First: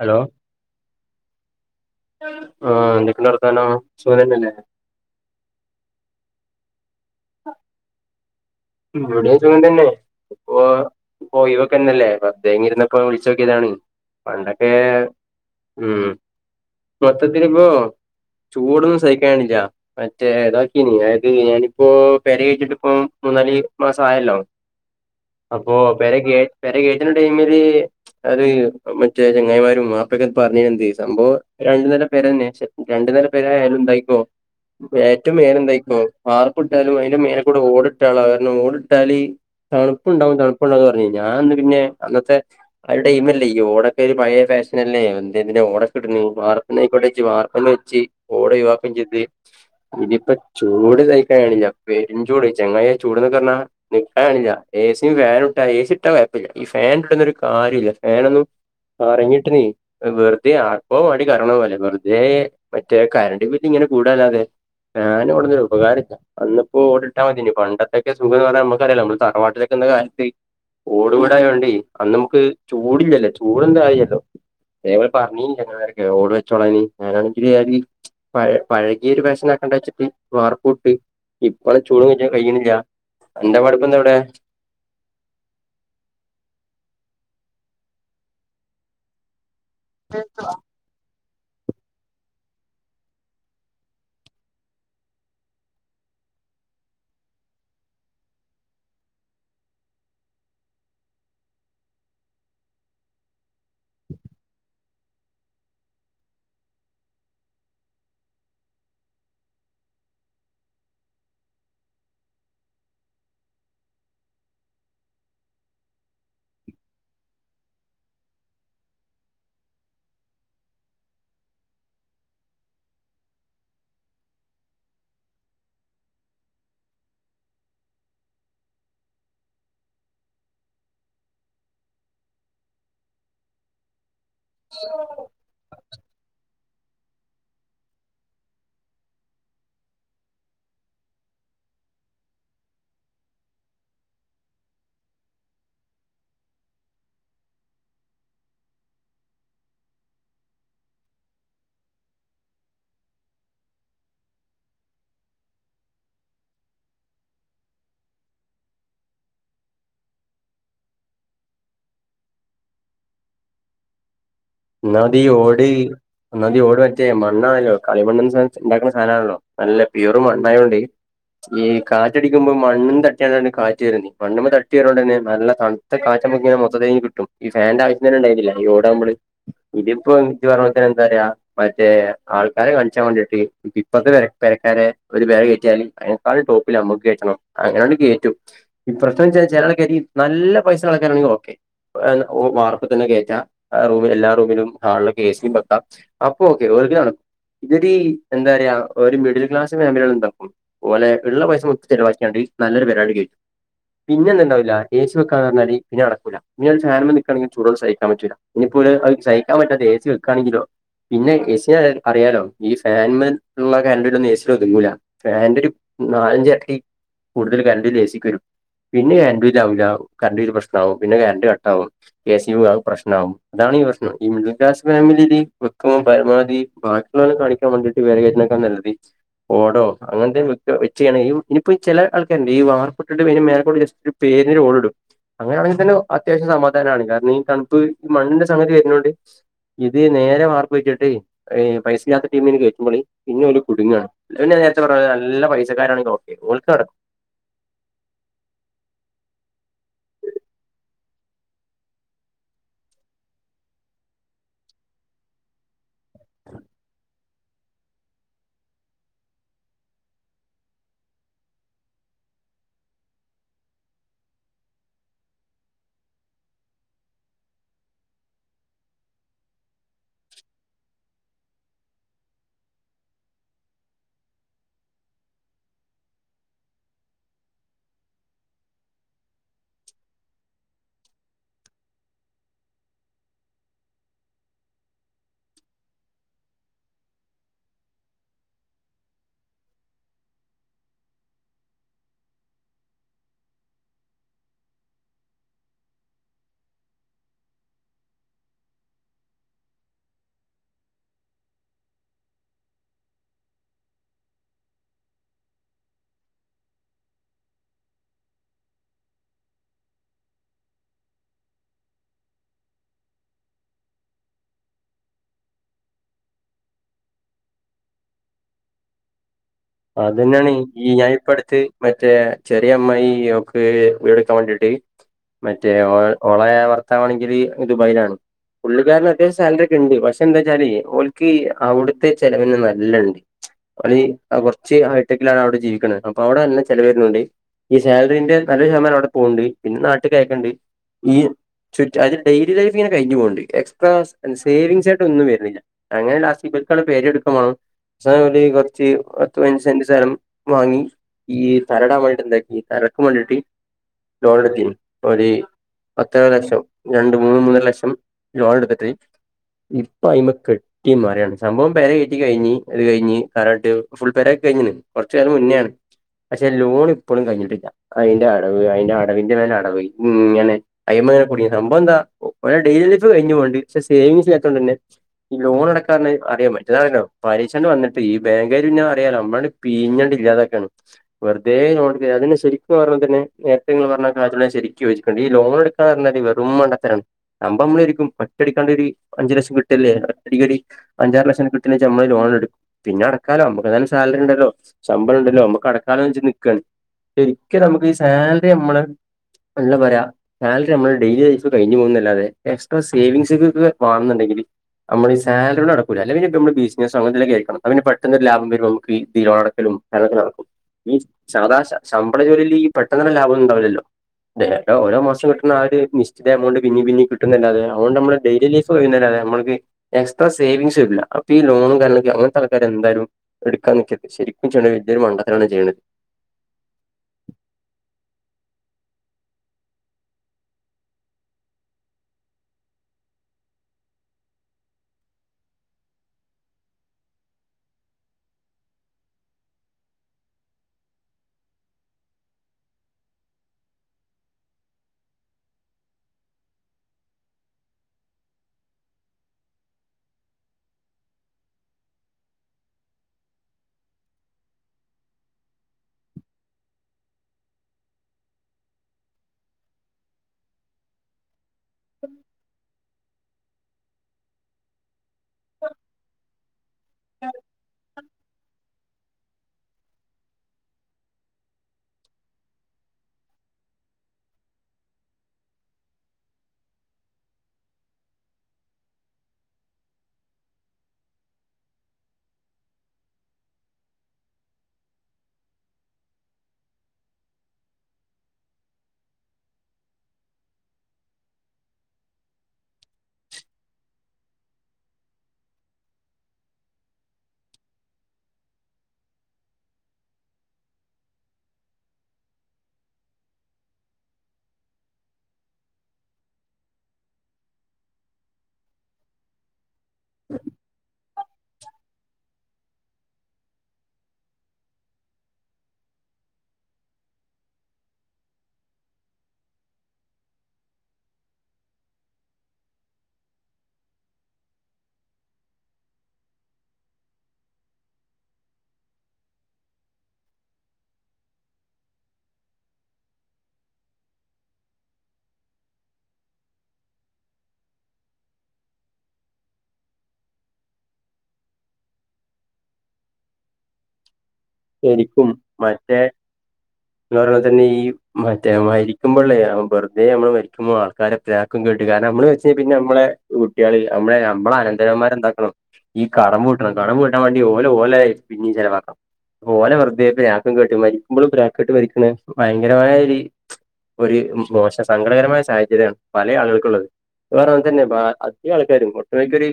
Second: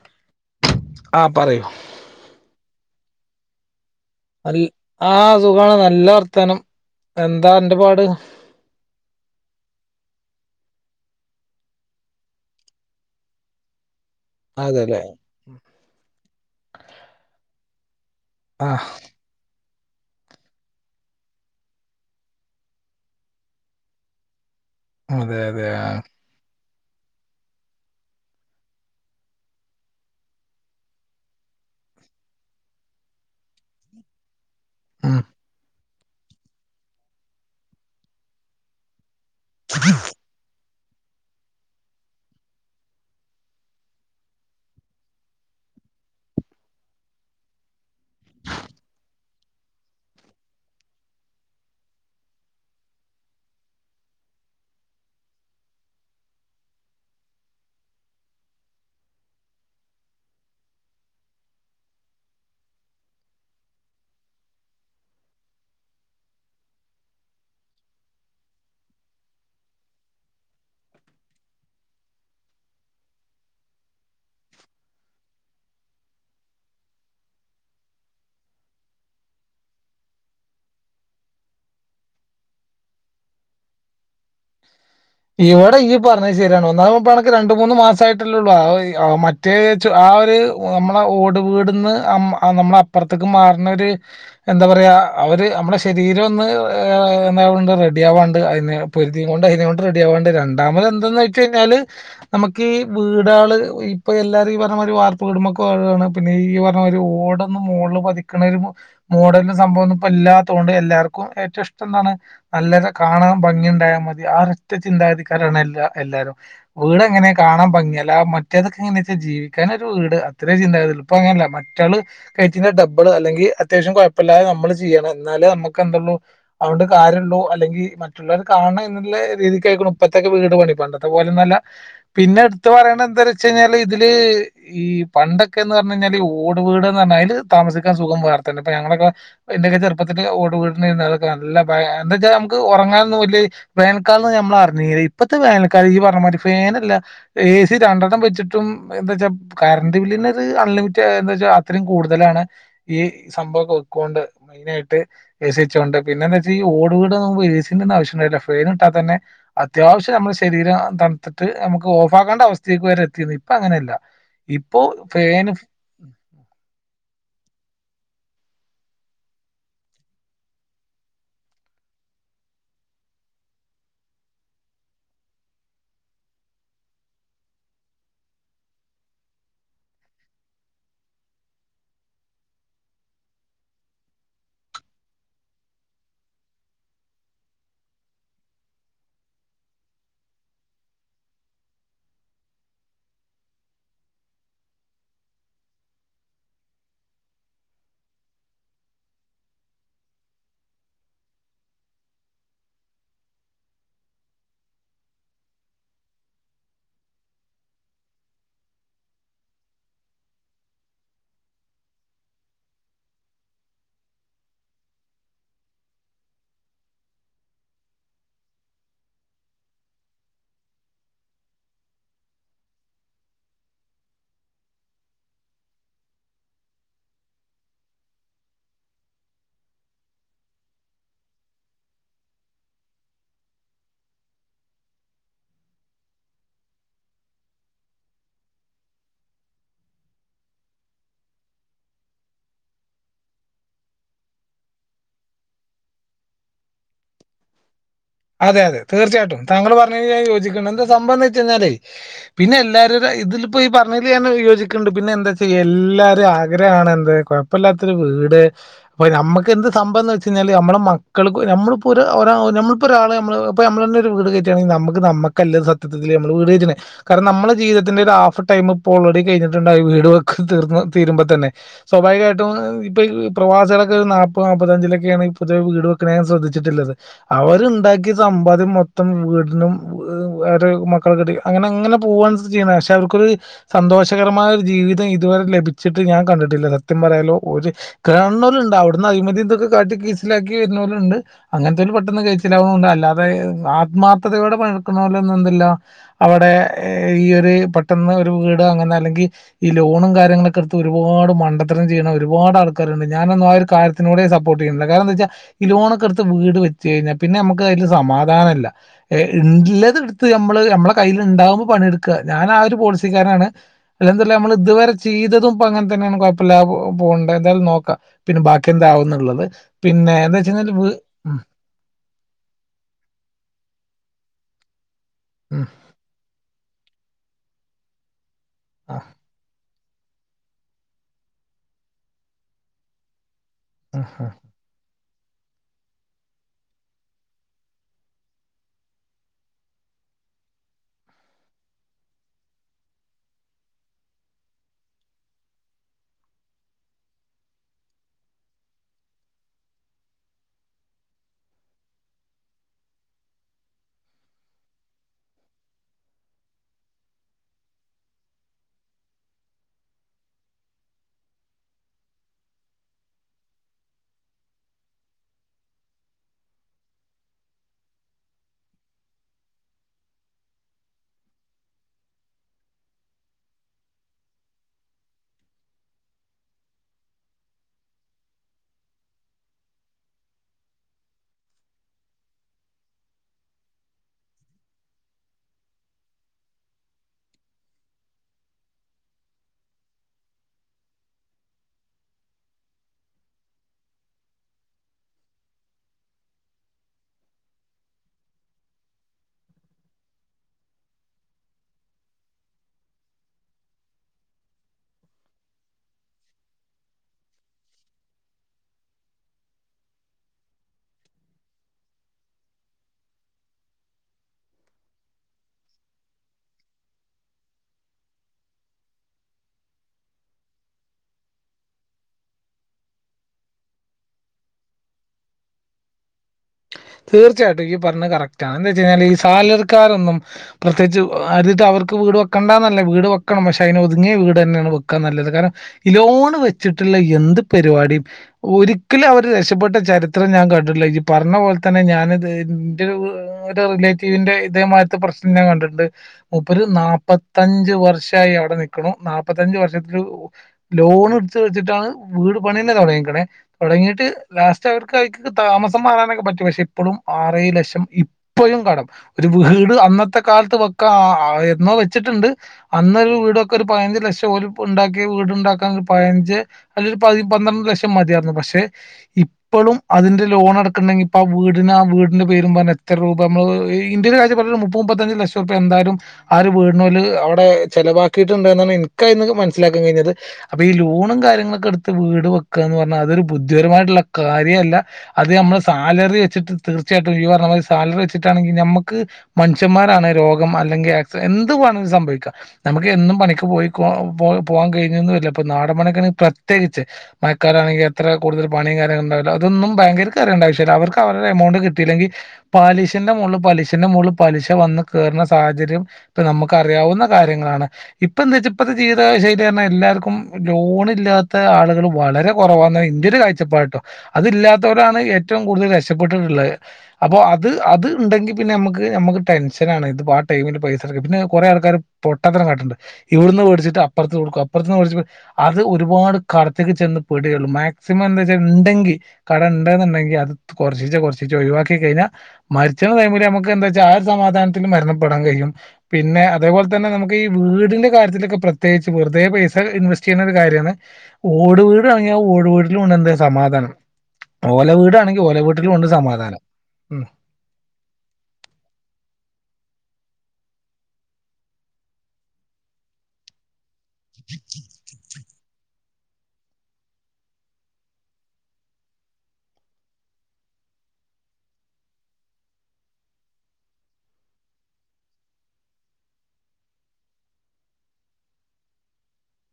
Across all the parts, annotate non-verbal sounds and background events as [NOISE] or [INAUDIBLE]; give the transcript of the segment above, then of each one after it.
Hello ആ പറയു ആഹ് എന്തൊക്കെണ്ട് വർത്താനം സുഖം തന്നെയല്ലേ അൽ ആ സുഗാണ് നല്ല വർത്താനം എന്താ അന്റെ പാട് ഇവിടേം സുഖം തന്നെ? ഓഹ് ഇപ്പൊ ഒഴിവൊക്കെന്നെല്ലേ? വെറുതെങ്ങ് ഇരുന്നപ്പം വിളിച്ചോക്കിയതാണ് പണ്ടൊക്കെ അതെല്ലേ ഉം മൊത്തത്തിലിപ്പോ ആഹ് ചൂടൊന്നും സഹിക്കാണില്ല. മറ്റേ ഇതാക്കീന്. അതായത് ഞാനിപ്പോ പേര കേറ്റീട്ടിപ്പോ മൂന്നാല് മാസായല്ലോ. അതെ അതെ അപ്പൊ ആഹ് പെര കേ പെര കേറ്റുന്ന ടൈമില് അത് മറ്റേ ചെങ്ങായിമാരും വാപ്പേക്കെ പറഞ്ഞരിന്തേ സംഭവം രണ്ടു നെല പെരന്നെ [UNINTELLIGIBLE] പെരയായാലും എന്തായിക്കോ ഉം ഏറ്റവും മേലെന്തായിക്കോ വാർപ്പിട്ടാലും അതിന്റെ മേലെകൂടെ ഓട് ഇട്ടാ ഒള്ളകാരണം ഓട് ഇട്ടാല് തണുപ്പുണ്ടാവും തണുപ് പുണ്ടാവുമെന്ന് പറഞ്ഞു, ഞാനന്ന് പിന്നെ അന്നത്തെ ആ ഒരു ടൈമല്ലേ? ഈ ഓടക്കെ ഒരു പഴയ ഫാഷൻ അല്ലേ? [UNINTELLIGIBLE] ഓടക്കെ ഇട്ടിന്. വാർക്കന്നെ ആയിക്കോട്ടെന്ന് വെച്ച് വാർപ്പ്ന്നെ വെച്ച് ഓട് ഒയിവാക്കേം ചെയ്ത് ഇതിപ്പ ചൂട് സഹിക്കാൻ കഴിയണി. പെരുംചൂട് ചങ്ങായിയെ ചൂട്ന്നൊക്കെ പറഞ്ഞാ നിയ്ക്കാകണില്ല. എ സീം ഫാനും ഇട്ടാ എ സി ഇട്ടാ കൊയപ്പ ഇല്ല. ഈ ഫാനിട്ടിട്ടൊന്നും ഒരു കാര്യല്ല. ഫാനൊന്നും പറഞ്ഞിട്ടിന് വെറുതെ ആർക്കോ വേണ്ടി കറങ്ങണ പോലെ, വെറുതെ മറ്റേ കരണ്ട് ബില്ലിങ്ങ നെ കൂടാല്ലാതെ ഫാന് കൊണ്ടൊന്നും ഉപകാര ഇല്ല, അന്നപ്പോ ഓടിട്ട മതിയായിനു, പണ്ട ക്കെ സുഖംന്ന് പറഞ്ഞാ നമ്മക്കറിയാലോ? നമ്മള് തറവാട്ടിലൊക്കെ നിന്ന കാലത്ത് ഓടുപുര ആയോണ്ടീ അന്ന് നമുക്ക് ചൂടില്ലല്ലോ? ചൂട്ന്തായിലോ ദേ ഇവടെ പറഞ്ഞിനാരൊക്കെയൊ ഓട് വെച്ചോളാനീ, ഞാനാണെങ്കില് കരുതി പഴ പഴയകീയ ഒരു ഫാഷൻ ആക്കാൻ [UNINTELLIGIBLE] വാർപ്പും ഇട്ടു. ഇപ്പളെ ചൂട്ന്ന് ച്ചാ കഴിയണില്ല. ഇന്റെ പഠിപ്പെന്താ ഇവിടെ ഇവിടെ ഇയ്യ് പറഞ്ഞത് ശരിയാണ്, ഒന്നാവുമ്പോ ഇപ്പോ നിനക്കു രണ്ടു മൂന്ന് മാസ ആയിട്ടല്ലേള്ളൂ. [UNINTELLIGIBLE] പ്രത്യേകിച്ച് ആ ഒരു നമ്മളെ ഓടും ഇവ്ടുന്നു നമ്മ നമ്മളപ്പുറത്തേക്ക് മാറുന്ന ഒരു എന്താ പറയാ ആ ഒരു നമ്മുടെ ശരീരം ഒന്ന് [UNINTELLIGIBLE] റെഡി ആവാണ്ട് അതിന് ധൃതിയും കൊണ്ട് അതിനെയും കൊണ്ട് റെഡി ആവാണ്ട് രണ്ടാമത് എന്താന്ന് വെച്ച് കഴിഞ്ഞാല് നമുക്ക് വീടാള് ഇപ്പൊ എല്ലാരും ഈ പറഞ്ഞ മാതിരി വാ ക്ക വീടുമേക്ക് മാറുവാണ് പിന്നെ ഈ പറഞ്ഞ മാതിരി ഓടൊന്നും മുകള് പതിക്കണ ഒരു മോഡലിന് സംഭവം ഒന്നും ഇപ്പോ ഇ ല്ലാത്തോണ്ട് എല്ലാവർക്കും ഏറ്റവും ഇഷ്ടം എന്താണ് നല്ല പോലെ കാണാൻ ഭംഗി ഉണ്ടായാൽ മതി ആ ഒരൊറ്റ ചിന്താഗതിക്കാരാണ് എല്ല എല്ലാരും വീട് എങ്ങനെയാ കാണാൻ ഭംഗി അല്ലാതെ മറ്റേതൊക്കെ യെന്ന് വെച്ചാ ജീവിക്കാനൊരു വീട് അത്രയേ ചിന്താഗതിയുള്ളു ഇപ്പം അങ്ങനയല്ല മറ്റാള് കയറ്റിയേന്റെ ഡബിള് അല്ലെങ്കിൽ അത്യാ വശ്യം കുഴപ്പില്ലാതെ നമ്മള് ചെയ്യണം എന്നാലേ നമുക്ക് എന്തുള്ളൂ അതുകൊണ്ട് കാര്യവുള്ളൂ അല്ലെങ്കിൽ മറ്റുള്ളവര് കാണണം എന്നുള്ള രീതിക്കായിക്കണു ഇപ്പത്തെയൊക്കെ വീട് പണി പണ്ടത്തെ പോലൊന്നുമല്ല പിന്നെ എടുത്ത് പറയണ്ടത് എന്താന്ന് വച്ചാൽ കഴിഞ്ഞാല് ഇതില് ഈ പണ്ടൊക്കെയെന്ന് പറഞ്ഞ് കഴിഞ്ഞാല് ഈ ഓട് വീട് എന്ന് പറഞ്ഞാല് അതില് തമസിക്കാൻ സുഖം വേറെ തന്നെയാ ഇപ്പോ ഞങ്ങളൊക്കെ എന്റെയൊക്കെ ചെറുപ്പത്തില് ഓട് വീട് [UNINTELLIGIBLE] എന്താ വച്ചാ നമക്ക് ഉറങ്ങാൻ [UNINTELLIGIBLE] വേനൽ കാലം എന്ന് പറഞ്ഞാൽ നമ്മൾ [UNINTELLIGIBLE] ഇപ്പത്തെ വേനക്കലം നീ പറഞ്ഞ മാതിരി ഫാൻ അല്ല എ സി രണ്ടെ വെച്ചിട്ടും എന്താച്ചാ കറണ്ട് ബില്ലിനത് അൺലിമിറ്റഡ് എന്താച്ചാ അത്രയും കൂടുതലാണ് ഈ സംഭവവൊക്കെ വെക്കോണ്ട് മെയിനായിട്ട് എ സി വച്ചുകൊണ്ട് പിന്നെന്താ വെച്ചാ ഈ ഓട് വീട് നമ്മള് എ സി ന്റെ ഒന്നും ആവശ്യമുണ്ടായില്ല ഫേൻ ഇട്ടാൽ തന്നെ അത്യാവശം നമ്മുടെ ശരീരം തണുത്തിട്ട് നമുക്ക് ഓഫാ ക്കേണ്ട അവസ്ഥ യിലേക്ക് വരെ എത്തിയിരുന്നു ഇപ്പൊ അങ്ങനെയല്ല ഇപ്പോ ഒന്നാമതെ ഈ ഫാന് ഓട് ഒന്നാമതെ ഈ ഓട് വെച്ചാൽ മണ്ണ് ആണല്ലോ കളിമണ്ണ് [UNINTELLIGIBLE] ഉണ്ടാക്കുന്ന സാധനാണല്ലോ നല്ല പ്യൂർ മണ്ണായകൊണ്ട് ഈ കാറ്റടിക്കുമ്പോ മണ്ണിൽ തട്ടിയാണല്ലോ കാറ്റ് വരുന്നേ മണ്ണുമേ തട്ടി വരുന്നകൊണ്ട് തന്നെ നല്ല തണുത്ത കാ മൊത്തത്തിൽ ഇങ്ങനെ കിട്ടും ഈ ഫാനിന്റെ ആവശ്യം തന്നെ ഉണ്ടായിരുന്നില്ല ഈ ഓടാകുമ്പോള് നമ്മള് ഇതിപ്പോ ഇത് പറണപോലെ തന്നെ എന്താ പറയാ മറ്റേ ആൾക്കാരെ കാണിച്ചാൻ വേണ്ടിട്ട് ഇപ്പറത്തെ പെര പെരക്കാര് ഒരു പെര കേറ്റിയാൽ അതിനേക്കാളും ടോപ്പില് നമ്മുക്ക് കേറ്റണം അങ്ങനെയങ്ങട്ട് കേറ്റും ഇപ്പറത്തെ [UNINTELLIGIBLE] നല്ല പൈസ മടക്കാനാണെങ്കിൽ ഓക്കേ വാർപ്പിൽ തന്നെ കേറ്റാം എല്ലാ റൂമിലും ഹാളിലൊക്കെ എ സിയും വെക്കാം അപ്പൊ ഓക്കെ [UNINTELLIGIBLE] ഇതൊര് എന്താ പറയയാ ഒരു മിഡിൽ ക്ലാസ് ഫാമിലികൾ ഉണ്ടാക്കുംപോലെ ഉള്ള പൈസ ഒ ചെിലവാക്കാണ്ട നല്ലര പേരാണ്ട് കേട്ടു പിന്നെ എന്ത്‌ണ്ടാവില്ല എ സി വെക്കാന്ന റഞ്ഞാല് പിന്നെ നടക്കൂല പിന്നെ ഫാൻ നിക്കാണെങ്കിൽ ചൂടു സഹിക്കാൻ പറ്റൂല ഇപ്പോ ഓല് അഹ് സയിക്കാൻ പറ്റാത്ത എ സി വെക്കയാണെങ്കിലോ പിന്നെ എ സിന അറിയാലോ ഈ ഫാൻമെ ള്ള കര്ണ്ട്ട് ന്നും എ സിൽ ഒതുങ്ങൂല ഫൻന്റെ ഒരു നാലഞ്ച രട്ടി കൂടുതൽ കരണ്ട് ദേഏ സി ക്ക് വരും പിന്നെ കര് ന്റ വില്ആക്കൂല കറണ്ട്ബില്ല് പ്രശ്നമാവും പിന്നെ കറണ്ട്റകട്ട ആാവും ഏ സി യു പ്രശ്നമാവും അതാണ് ഈ പ്രശ്ം മിഡിൽ ക്ലാസ്ഫാമിലിൽ വെക്കുമ്പ പരമാവധി ബാക്കിയുള്ളോലെ ള്ളും കാണിക്കൻവേണ്ടീട്ട് വേറെ ക കേ നൽതി ഓടോ അങ്ങൻത്തെ വെക്ക വെച്ചയ്യണെ ഇനിപ്പ ചെല ആൾക്കാരുണ്ട് ഈ വാർപ്പിട്ടിട്ട് മെയിന്മേലേക്കോള്ളു ജര്ചിട്ട് [UNINTELLIGIBLE] അങ്ങനാണെങ്കിൽ തന്നെ അത്യാവശ്യം സമാധാനണ് കാരണം ഈ തണുപ്പ് മണ്ണിന്റെ സംഗതി വരുന്നോണ്ട് ഇത് നേരെ മാർപ്പ വെച്ചിട്ട് പൈസില്ലാത്ത ടീമിന് കഴിച്ച്പളി പിന്നെ കുടുങ്ങാണ് പി ച്ചറ നല്ല പൈസക്കാരാണ ഒക്കെ ഓല്കട്ക്കു അതെ അതെ തീർച്ചയായിട്ടും താങ്കൾ പറഞ്ഞ കഴഞ്ഞഞാൻ യോിക്ക എന്താ സംഭവം എന്ന് വെച്ചച്ച് കഴിഞ്ഞാലേ പിന്നെ എല്ലാവരുടെ ഇതിലപ്പോ ഈ പറഞ്ഞതില് ഞാൻ യോജിക്കുന്നുണ്ട് പിന്നെ എന്താ ചെയ്യാ എല്ലാരും ആഗ്രഹണ് എന്ത കുഴപ്പമില്ലാത്തൊരു വീ വീട് അപ്പൊ നമ്മുക്ക് എന്ത് സംഭം എന്ന് വെച്ച കഴിഞ്ഞാല് നമ്മളെ മക്കൾ നമ്മളിപ്പോമ്മ ഇ ഒരാള് നമ്മള് ഇ നമ്മൾ തെ ഒരു വീട് കഴുണെങ്കിൽ നമു നുക്കല്ല സത്യത്തിത്തില് ന വീട് കഴ കണം നമ്മുടെീതം ത്തിന്റെ ഒരു ഹാഫ് ടൈം ഇപ്പോ ഓൾറെഡി കഴിഞ്ഞിട്ടുണ്ടായി വീട് വെക്ക് തീർന്ന് തീരുമ്പോ തന്നെ സ്വാഭാവികയിട്ട് ഇപ്പൊ ഈ പ്രവാസികളൊക്കെ നാപ്പത് നാപ്പഞ്ചിലൊക്കെയാണ് ഇപ്പോഴത്തെ വീട് വെക്കണ ൻ ശ്രദ്ധിച്ചിട്ടുള്ളത് അവർ ണ്ടാക്കിയ സമ്പാദ്യം മൊത്തം വീടിനും മക്കളെ കെട്ടിക്ക അങ്ങനെ അങ്ങനെ പോക പക്ഷെ അവർക്കൊരു സന്തോഷകരമായ ഒരു ജീവിതം ഇതുവരെ ലഭിച്ചിട്ട് ഞാൻ കണ്ടിട്ടില്ല സത്യം പറയാലോ കാൺണോലുണ്ട് അവിടുന്ന് അഴിമതിന്തൊക്കെ കാട്ടി കേസിലാക്കി വരുന്ന പോലുണ്ട് അങ്ങനത്തെ ഒരു പെട്ടെന്ന് കയിച് ല്ല അത ആത്മാർത്ഥതയോടെ പക്കുന്നലൊന്നും എന്തല്ല അവിടെ ഈ ഒരു പെട്ട വീട് അങ്ങനെ അല്ലെങ്കിൽ ഈ ലോണും കാര്യങ്ങളൊക്കെ എടുത്ത് ഒരുപാട് മണ്ടത്തരം ചെയ്യണം ഒരുപാ ആൾക്കാരുണ്ട് ഞാനന്നും ആ ഒരു കാര്യനോടെ സപ്പോർ് ചെയ്യണ്ട കാരണംന്താ വെച്ചാൽഈ ലോണക്കെടുത്ത് വീട് വെച്ച് കഴഞ്ഞാ പിന്നെ നമുക്ക് അതിൽ സമാധാനല്ലഎ ണ്ട് ഉള്ളത് എടുത്ത് നമ്മള് നമ്മളെ കയ്യിൽ ഉണ്ടാകുമ്പോൾപണിയെടുക്ക ഞാൻ ആ ഒരു പോളിസിക്കാരാണ് അല്ല എന്തല്ല നമ്മൾ ഇതുവരെ ചെയ്തും ഇപ്പ അങ്ങനെ തന്നെയാണ് കുഴപ്പില്ല പോ ണ്ടായിര്ന്നേലും നോക്കാം പിന്നെ ബാക്കി എന്താകുന്നുുള്ളത് അതെ ന്നേണ് ഈ ഞാൻ ഇപ്പ അടുത്ത് മ മറ്റേ ചെറിയ അമ്മായി ഒക്ക് വീടെടുക്കാൻ വേണ്ടിട്ട് ഉം മറ്റേ ഓളർ വാണെങ്കിൽ ദുബായിലാണ് ആ പുള്ളിക്കാരന് അത്യാവശ്യ സാലറി ണ്ട് പക്ഷെ എന്താ വെച്ചാല് ഓൽക്ക് അവിടുത്തെ ചെലവന്നെ നല്ലണ്ട് അ ഹ ച്ച് ഹയ്ടെക്കിലാണ് അവിടെ ജീവിക്കുന്നത് അപ്പൊ അവിടെല്ല ചിലവരരുന്നുണ്ട് ഈ സാലറിന്റെ നല്ലരു ശതമാനം അവിടെ പോവ്ണ്ട് പിന്നെ നാട്ട് കയക്കണ്ട് ഈ ചുറ്റ് അൽ ഡെയിലി ലൈഫ് ഇങ്ങന കഴിഞ്ഞു പോകണ്ട് എക്സ്ട്രാ സേവിസ്ായിട്ട് ഒന്നും വരുന്നില്ല അങ്ങനെ ലാസ് ൽകാടെ പേര്ടുക്കും മാണം കുറച്ച് പത്ത് പയിനന്ജ് സെന്റ് സ്ഥലം വാങ്ങി ഈ തരടാൻ വേണ്ടി്ന്താക്കി തരക്ക് വേണ്ടിട്ട് ലോഡത്തിൻ ഒരു പത്തേ ലക്ഷം രണ്ട മൂന്ന് മൂന്നര ലക്ഷം ലോൺ എടുത്തിട്ട് ഇപ്പ അയി്മ കെട്ടി മാറിയാണ് സംഭവം പേരെ കെട്ടി കഴിഞ് അത് കഴിഞ്ഞ് തരട്ട് ഫുൾ പരക്കി കഴിഞ്ണ് കുറച്ച കാലം മുന്നെണ് പക്ഷെ ലോൺ ഇപ്പോഴും കഴിഞ്ഞിട്ടില്ല അയിന്റെ അടവ് അയിന്റെ അടവിന്റെ നല അടവ് ഉ ഇങ്ങനെ ആയി സംഭവ എന്താ ഡെയിലി ലൈഫ് കഴിഞ്ഞ പോണ്ട് സേവിങ്ത്തണ്ട് തന്നെ ഈ ലോൺ അടക്കാ അറിയൻ പറ്റാല്ലോ പലിശന് വന്നിട്ട് ഈ ബാങ് അറിയാലോ നമ്മ പിഞ്ഞണ്ട് ഇല്ലാതൊക്കെയാണ് വെറുതെ നോ അെ ശരിക്കും പറഞ്ഞന്നെ നേർത്തെ ങ്ങള് പറഞ്ഞ ആ കാര്യംഞാ ശരിക്യോജിക്കുണ്ട് ഈ ലോൺ എടുക്കാർഞ വെറുംമണ്ടത്തരാണ് അമ്പ മ്മരിക്കും പട്ട ക്കാണ്ടരി ഒരു അഞ്ച് ലക്ഷം കിട്ടല്ലേ അടി അഞ്ചാു ലക്ഷം കിട്ട നമ്മള് ലോൺ എടുക്കും പിന്നെട ക്കാലോ ഏതാലു സാലറി ണ്ടല്ലോ ശമ്പളണ്ടല്ലോ നമ്മക്ക്‌ അടക്കാലോ വെച്ച് നൽക്കാണ് ശരിക്കും നമുക്ക് ഈ സാലറി നമ്മള് ഇള്ളെ പറിയാ സാലറി നമ്മള് ഡെയിലി ലൈഫ് കഴിഞ്ഞ് പോവുന്നല്ലാതെ എക്സ്ട്രാ സേവിങ്സ്ക്കൊക്കെ വാണന്ന്ണ്ടെങ്കില് നമ്മളെ ഈ സാലറി നടക്കൂല അല്ലേ പിന്നെ [UNINTELLIGIBLE] ബിസിനസൊ അങ്ങന്തേലൊക്കെ ആയിരിക്കണം [UNINTELLIGIBLE] ത്തിന്റെ ലാഭം വരും നമ്മക്ക് ഈ [UNINTELLIGIBLE] ലോണടക്കലും അതൊക്കെ നടക്കും ഈ സാദാ ശ ശമ്പള ജോലിയില് ഈ പെട്ടെന്നന്നെ ലാഭൊന്നു ഇണ്ടാവുല്ലല്ലോ നേരത്തെ ഓരോ മാസം കിട്ടുന്ന ആ ഒര് നിശ്ചിത എമൗണ്ട് പിന്നിം പിന്നിം കിട്ടുന്നല്ലാതെ അവോണ്ടമ്മളെ ഡെയിലി ലൈഫ് [UNINTELLIGIBLE] ഏഹ് നമ്മൾക്ക് ഈ എക്സ്ട്രാ സേവിംഗ്സ് വര്ല്ലാ അപ്പ ഈ ലോണും കാര്യങ്ങളൊക്കെ അങ്ങത്താൾക്കാര് എന്തായാലും എട്ക്കാൻ നോക്കിയത് ശരിക്കും [UNINTELLIGIBLE] മണ്ടത്തരാണ് ഞാൻ ചെയ്യ്ണേ തീർച്ചയായിട്ടും ഇയ്യ് പറ്ഞ്ഞെ കറക്റ്റാ എന്തോയിച്ചഞ്ഞാല് ഈ സാലറിക്കാരൊന്നും പ്രത്യേയിച്ച് ഓഹ് അര്താ ഓല്ക്ക് വീട് വെക്കണ്ടാന്നല്ല വീട് വെക്കണം പക്ഷെ അയിന്ന് ഒതുങ്ങിയ വീടെന്നേണ് വെക്കാൻ നല്ലത് കാരണം ഈ ലോണ് വെച്ച് ട്ട്ള്ളയെന്ത് പരിവാടിം ഒരിക്കലും അവര് രക്ഷപ്പെട്ട ചരിത്രം ഞാൻ കണ്ടിട്ടില്ല ഇയ്യ് പറ്ഞ്ഞ പോല് ത്തന്നെ ഞാന് ഇത് ഇന്റെ ഒ ഒരു റിലേറ്റീവിന്റെ ഇതേമായിത്തെ പ്രശ്നം ഞാൻ കണ്ടിട്ട്ണ്ട് മുപ്പര് നാപത്തഞ്ച് വർഷായി അവിടെ നിക്ക്ണു നാപ്പത്തഞ്ചു വർഷത്തില് ഓഹ് ലോണ് ഇട്ത്ത് വച്ചി ട്ടാണ് വീട് പണിയന്നെ തൊടങ്ങീക്ക്ണെ തൊടങ്ങീട്ട് ലാസ്റ്റ് അവര്ക്ക് അയ്ക്ക് താമസം മാറാനൊക്കെ പറ്റി പക്ഷേ ഇപ്പളും ആറേഴ് ലക്ഷം ഇപ്പഴും കടം ഒരു വീട് അന്നത്തെ കാലത്ത് വെക്കാ ആഹ് എന്നോ വെച്ചിട്ട്ണ്ട് അന്നൊരു വീട് വെക്കാ ഒരു പയിനഞ്ച് ലക്ഷം ഓല്പ്പം ഇണ്ടാ ക്കിയ വീട്ണ്ടാക്കാൻ ഒരു പയ്നഞ്ച് അല്ലേല് പതി പന്ത്രണ്ട് ലക്ഷം മതിയാര്ന്നു പക്ഷേ ഇപ്പളും അതിന്റെ ലോണട്ക്ക്ണ്ടെങ്കി അപ്പ വീട്ന് ആ വീടിന്റെ പേരും പറ്ഞ്ഞ എത്ര രൂപ അമ്മള് ഈ ഇന്ത്യയിലെ [UNINTELLIGIBLE] മുപ്പത് മുപ്പത്തഞ്ച് ലക്ഷം ഉറുപ്യാ എന്തായാലും ആ ഒരു വീടിനോല് അവടെ ചെലവാക്കിട്ടുണ്ട്ന്നാണ് ഇന്ക്കയിന്ന് മന്സ്സിലാക്കാൻ കഴിഞ്ഞത്. അപ്പൊ ഈ ലോണ് [UNINTELLIGIBLE] കാര്യങ്ങളൊക്കെ ഇട്ത്ത് വീട് വെക്കാന്ന് പറ്ഞ്ഞാ അതൊരു ബുദ്ധിപരമായിട്ടുള്ള കാര്യേയല്ല അത് നമ്മളെ സാ അലറി വെച്ചിട്ട് തീർച്ചയായിട്ടും ഇയ്യ് പറ്ഞ്ഞമാതിരി സാലറി വെച്ചിട്ടാണെങ്കി ഞമ്മക്ക് മനുഷ്യമാരാണ് രോഗം അല്ലെ ഗ്യാസ് എന്ത് വാണങ്കിലും സംഭവിക്ക ഞമ്മക്ക് എന്നും പണിക്ക് പോയിക്കോണം പോവല് പോവാം കഴിഞ്ഞന്നു വര്ല്ല ഇപ്പ നാടൻ പ ണിക്കാണേ പ്രത്യേകിച്ച് മഴക്കാലാണെങ്കി അത്ര കൂട്തല് പണികാര്യങ്ങളും ഇണ്ടാവുല്ലാ അതൊന്നും ബാങ്കാര്ക്കറിയേണ്ട ആവശ്യ ട്ട്ല്ലാ അവർക്ക് അവരുടെ എമൗണ്ട് കിട്ടയില്ലെങ്കി പലിശന്റെ മോള്ല് പലിശന്റെ മോളല് പലിശ വന്ന് കേറ്ണ സാ ഹചര്യം ഇപ്പ ഞമ്മക്ക് അറിയാവുന്ന കാര്യങ്ങളാണ്. ഇപ്പൊ എന്താച്ചാ ഇപ്പത്തെ ജീവിതകാല ശൈലിയർഞ്ഞാ എല്ലാരും ക്കും ലോൺ ഇല്ലാത്ത ആളുകള് വളരെ കൊറവിന്നാ ഇൻ്റൊരു കാഴ്ച്ചപ്പാട്ട്ടോ അതില്ലാത്തോരാണ് ഏ റ്റവും കൂടുതൽ രക്ഷപ്പെട്ട് ട്ട്ള്ളത് അപ്പോ അത് അത് ഇണ്ടെങ്കി പിന്നെ നമുക്ക് നമക്ക് ടെൻഷൻ ആണ് ഇത് പ്പ ടൈമില് പൈസടക്ക പിന്നെ കൊറെ ആൾക്കാര് പൊട്ടത്തരം കാട്ട്ണ്ട് ഇവിട്ന്ന് വേട്ച്ചിട്ട് അപ്പർത്ത് കൊടുക്കും അപ്പർത്ത്ന്ന് വേട്ച്ച്ട്ട് അത് ഒരുപാട് കടത്ത്ക്ക് ചെന്ന് പെടേള്ളൂ മാക്സിമം എന്താച്ചാ ഇണ്ടെങ്കി കടം ഇണ്ട്ന്ന്ണ്ടെങ്കി അ ത് കൊറച്ചീച്ചെ കൊറച്ചീച്ചേ ഒഴിവാക്കി കഴിഞ്ഞാ മരിച്ച്ണ ടൈമില് നമുക്കെന്താച്ചാ ആ ഒരു സമാധാനത്തില് മരണപ്പെടാൻ ക യ്യും പിന്നെ അതേപോലെ തന്നെ നമുക്കീ വീടിന്റെ കാര്യത്തിലൊക്കെ പ്രത്യേകിച്ച് വെറ്തെ പൈസ ഇൻവെസ്റ്റ് ചെയ്യ്ണ കാര്യാണ് ഓട് വീടാണങ്ങി ആ ഓട് വീട്ടിലും ഉണ്ട് എന്ത് സമാധാനം ഓല വീടാണെ ഉം മറ്റേ ഇങ്ങറ്യ തന്നെ ഈ മറ്റേ മരിക്കുമ്പള്ളയാമ്പർ ഇതേ നമ്മള് മരിക്കുമ്പൊ ആൾക്കാരെ പ്രാക്കും കേട്ട് കാരണം നമ്മള് വെച്ചത് പിന്നെ ഞമ്മളെ കുട്ട്യാള് അമ്മളെ നമ്മള അനന്തരവൻമാരെന്താ ക്കണം ഈ കടം വീട്ടണം കടം വീട്ടാൻ വാണ്ടി ഓല് ഓലതേറ്റ് പിന്നിം ചെലവാക്കണം. ഓലെ വെറ്തെ പ്രാക്കും കേട്ട് മരിക്കുമ്പളും പ്രാക്ക് കേട്ട് മരിക്ക്ണെ ഭയങ്കരമായ ഒര് ഒരു മോശ സങ്കടകരമായ സാഹചര്യമാണ് പല ആളുകൾക്കുള്ളത് വേറെങ തന്നെ ബാ അധിക ആൾക്കാരും ഒട്ടുമിക്കര്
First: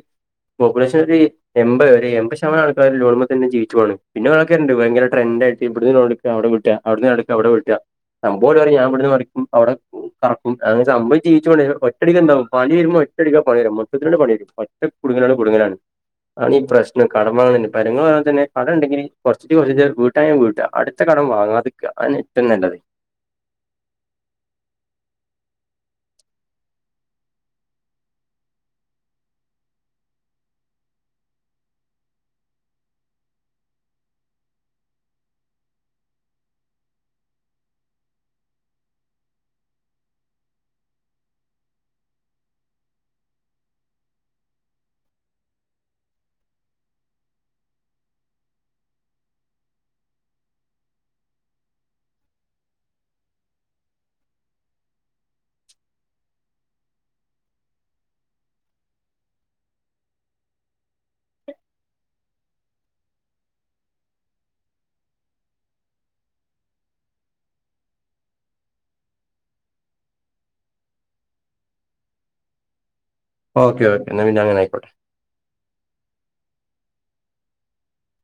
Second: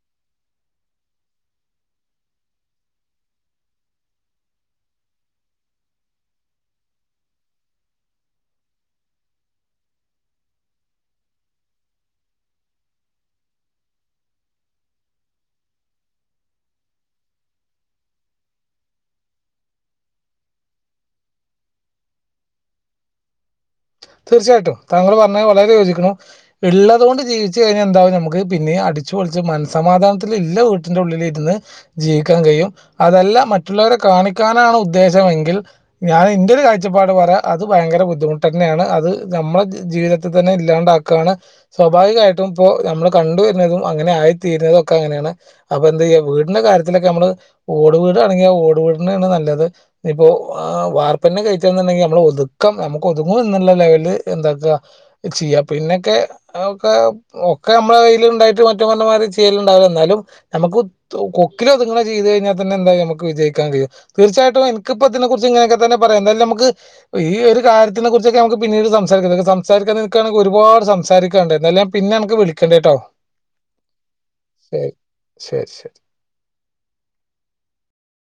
പോപ്പുലേഷൻ ഒരു എൺപത് ഒരു എൺപത് ശതമാനം ആൾക്കാര് ലോണ് മ്മെ തന്നെ ജീവിച്ചു പോണ് പിന്നെ വേറാൾക്കാര്ണ്ട് ഭയങ്കര ട്രെൻഡ് ആയിട്ട് ഇബ്ട്ന്ന് ലോണ്‌ട്ക്ക അവടെ വീട്ട അവ്ട്ന്ന് ലോണ് ട്ക്ക ഇവടെ വീട്ട സംഭവം ഓല് പറിം ഞാൻ ഇവിട്ന്ന് മറിക്കും അവടെ കിറക്കും അങ്ങനെ സംഭവം ജീവിച്ചു പോണ്ടേ [UNINTELLIGIBLE] ഒറ്റടിക്ക് എന്താവും പണി വരുമ്പൊ ഒ റ്റടിക്കാ പണി വരാ മൊത്തത്തിലണ്ട് പണി വരരും ഒറ്റ കുടുങ്ങങ്ങലാണ്ട് കുടുങ്ങലാണ്. ആണീ പ്രശ്‌നം കടം വാങ്ങ്ണന്നെ പെര [UNINTELLIGIBLE] തന്നെ കടം ഇണ്ടെങ്കില് കൊറച്ചിച്ചെ കൊറച്ചിച്ചെ വീട്ടായെം വീട്ടാ അടുത്ത കടം വാങ്ങാത്ക്ക അതന്നെ ഏറ്റവും നല്ലത്. തീർച്ചയായിട്ടും താങ്കൾ പറഞ്ഞത് വളരെ യോജിക്ക്ണു ഇള്ളതോണ്ട് ജീവിച്ച് കഴിഞ്ഞാ എന്താവും നമുക്ക് പിന്നി അടി ച്ച് പൊളിച്ച് മനസമാധാനത്തില് ഇല്ല വീട്ടിൻ്റെ ഉള്ളില് ഇരുന്ന് ജീവിക്കാൻ കയ്യും അതല്ല മറ്റുള്ളവരെ കാണിക്കാനാണ് ഉദ്ദേശമെങ്കിൽ ഞാൻ എന്റെഒരു കാഴ്ചപ്പാട് പറയാ അത് ഭയങ്കര ബുദ്ധിമുട്ട്ന്നെയാണ്. അത് നമ്മുടെ ജീവിതത്തിൽ തന്നെ ഇല്ലാണ്ടാക്കാണ് സ്വാഭാവികായിട്ടും ഇപ്പോ നമ്മള് കണ്ടുവരുന്നതും അങ്ങനെ ആയി തീരുന്നതൊക്കെ അങ്ങനെയാണ് അപ്പൊ എന്തായ്യും വീടിന്റെ കാര്യത്തിലൊക്കെ നമ്മള് ഓട് വീടാണെങ്ക ഓട് വിട്ന്നെന്നെ നല്ലത് ഇപ്പോ ആഹ് വാർപ്പന്നെ കഴിച്ചൻന്ന്ണ്ടെങ്കിൽ അമ്മള് ഒതുക്കാം അമുക് ഒത്ങ്ങോ ന്ന്ള്ള ലെവല് എന്താക്ക ചെയ്യ പിന്നൊക്കെ അഒക്കെ ഒക്കെ നമ്മള കയില് ണ്ടെ ഏറ്റ് മറ്റവർഞമാതി ചെയ്യലുണ്ടാവില്ലന്നാലും നമുക്ക് തൊ കൊക്കിലുതുങ്ങുന്ന ചെയ്ത് കഴിഞ്ഞാൽതെന്നെ എന്തായി ഞമ്മക് വിജ ഇക്കറിയ തീർച്ചായിട്ടും എനിക്കിപ്പ തിനെ കുറിച്ച് ഇങ്ങനൊക്കെ തന്നെ പറയാ എന്തായാലും നമുക്ക് ഈ ഒരു കാര്യത്തിനെ കുറി ചൊക്കെ മക്ക് പിന്നീട് സംസാരിക്ക സംസാരിക്കാൻ നിക്കാണെ ഒരുപാട് സംസാരിക്കാണ്ട് എന്തായാലും ലെ പിന്നെമക്ക് വിളിക്കണ്ട്ട്ടോ ഓക്കെ ഓക്കെ എന്നാ പിന്നെ അങ്ങനെ ആയിക്കോട്ടെ ശരി ശരി ശരി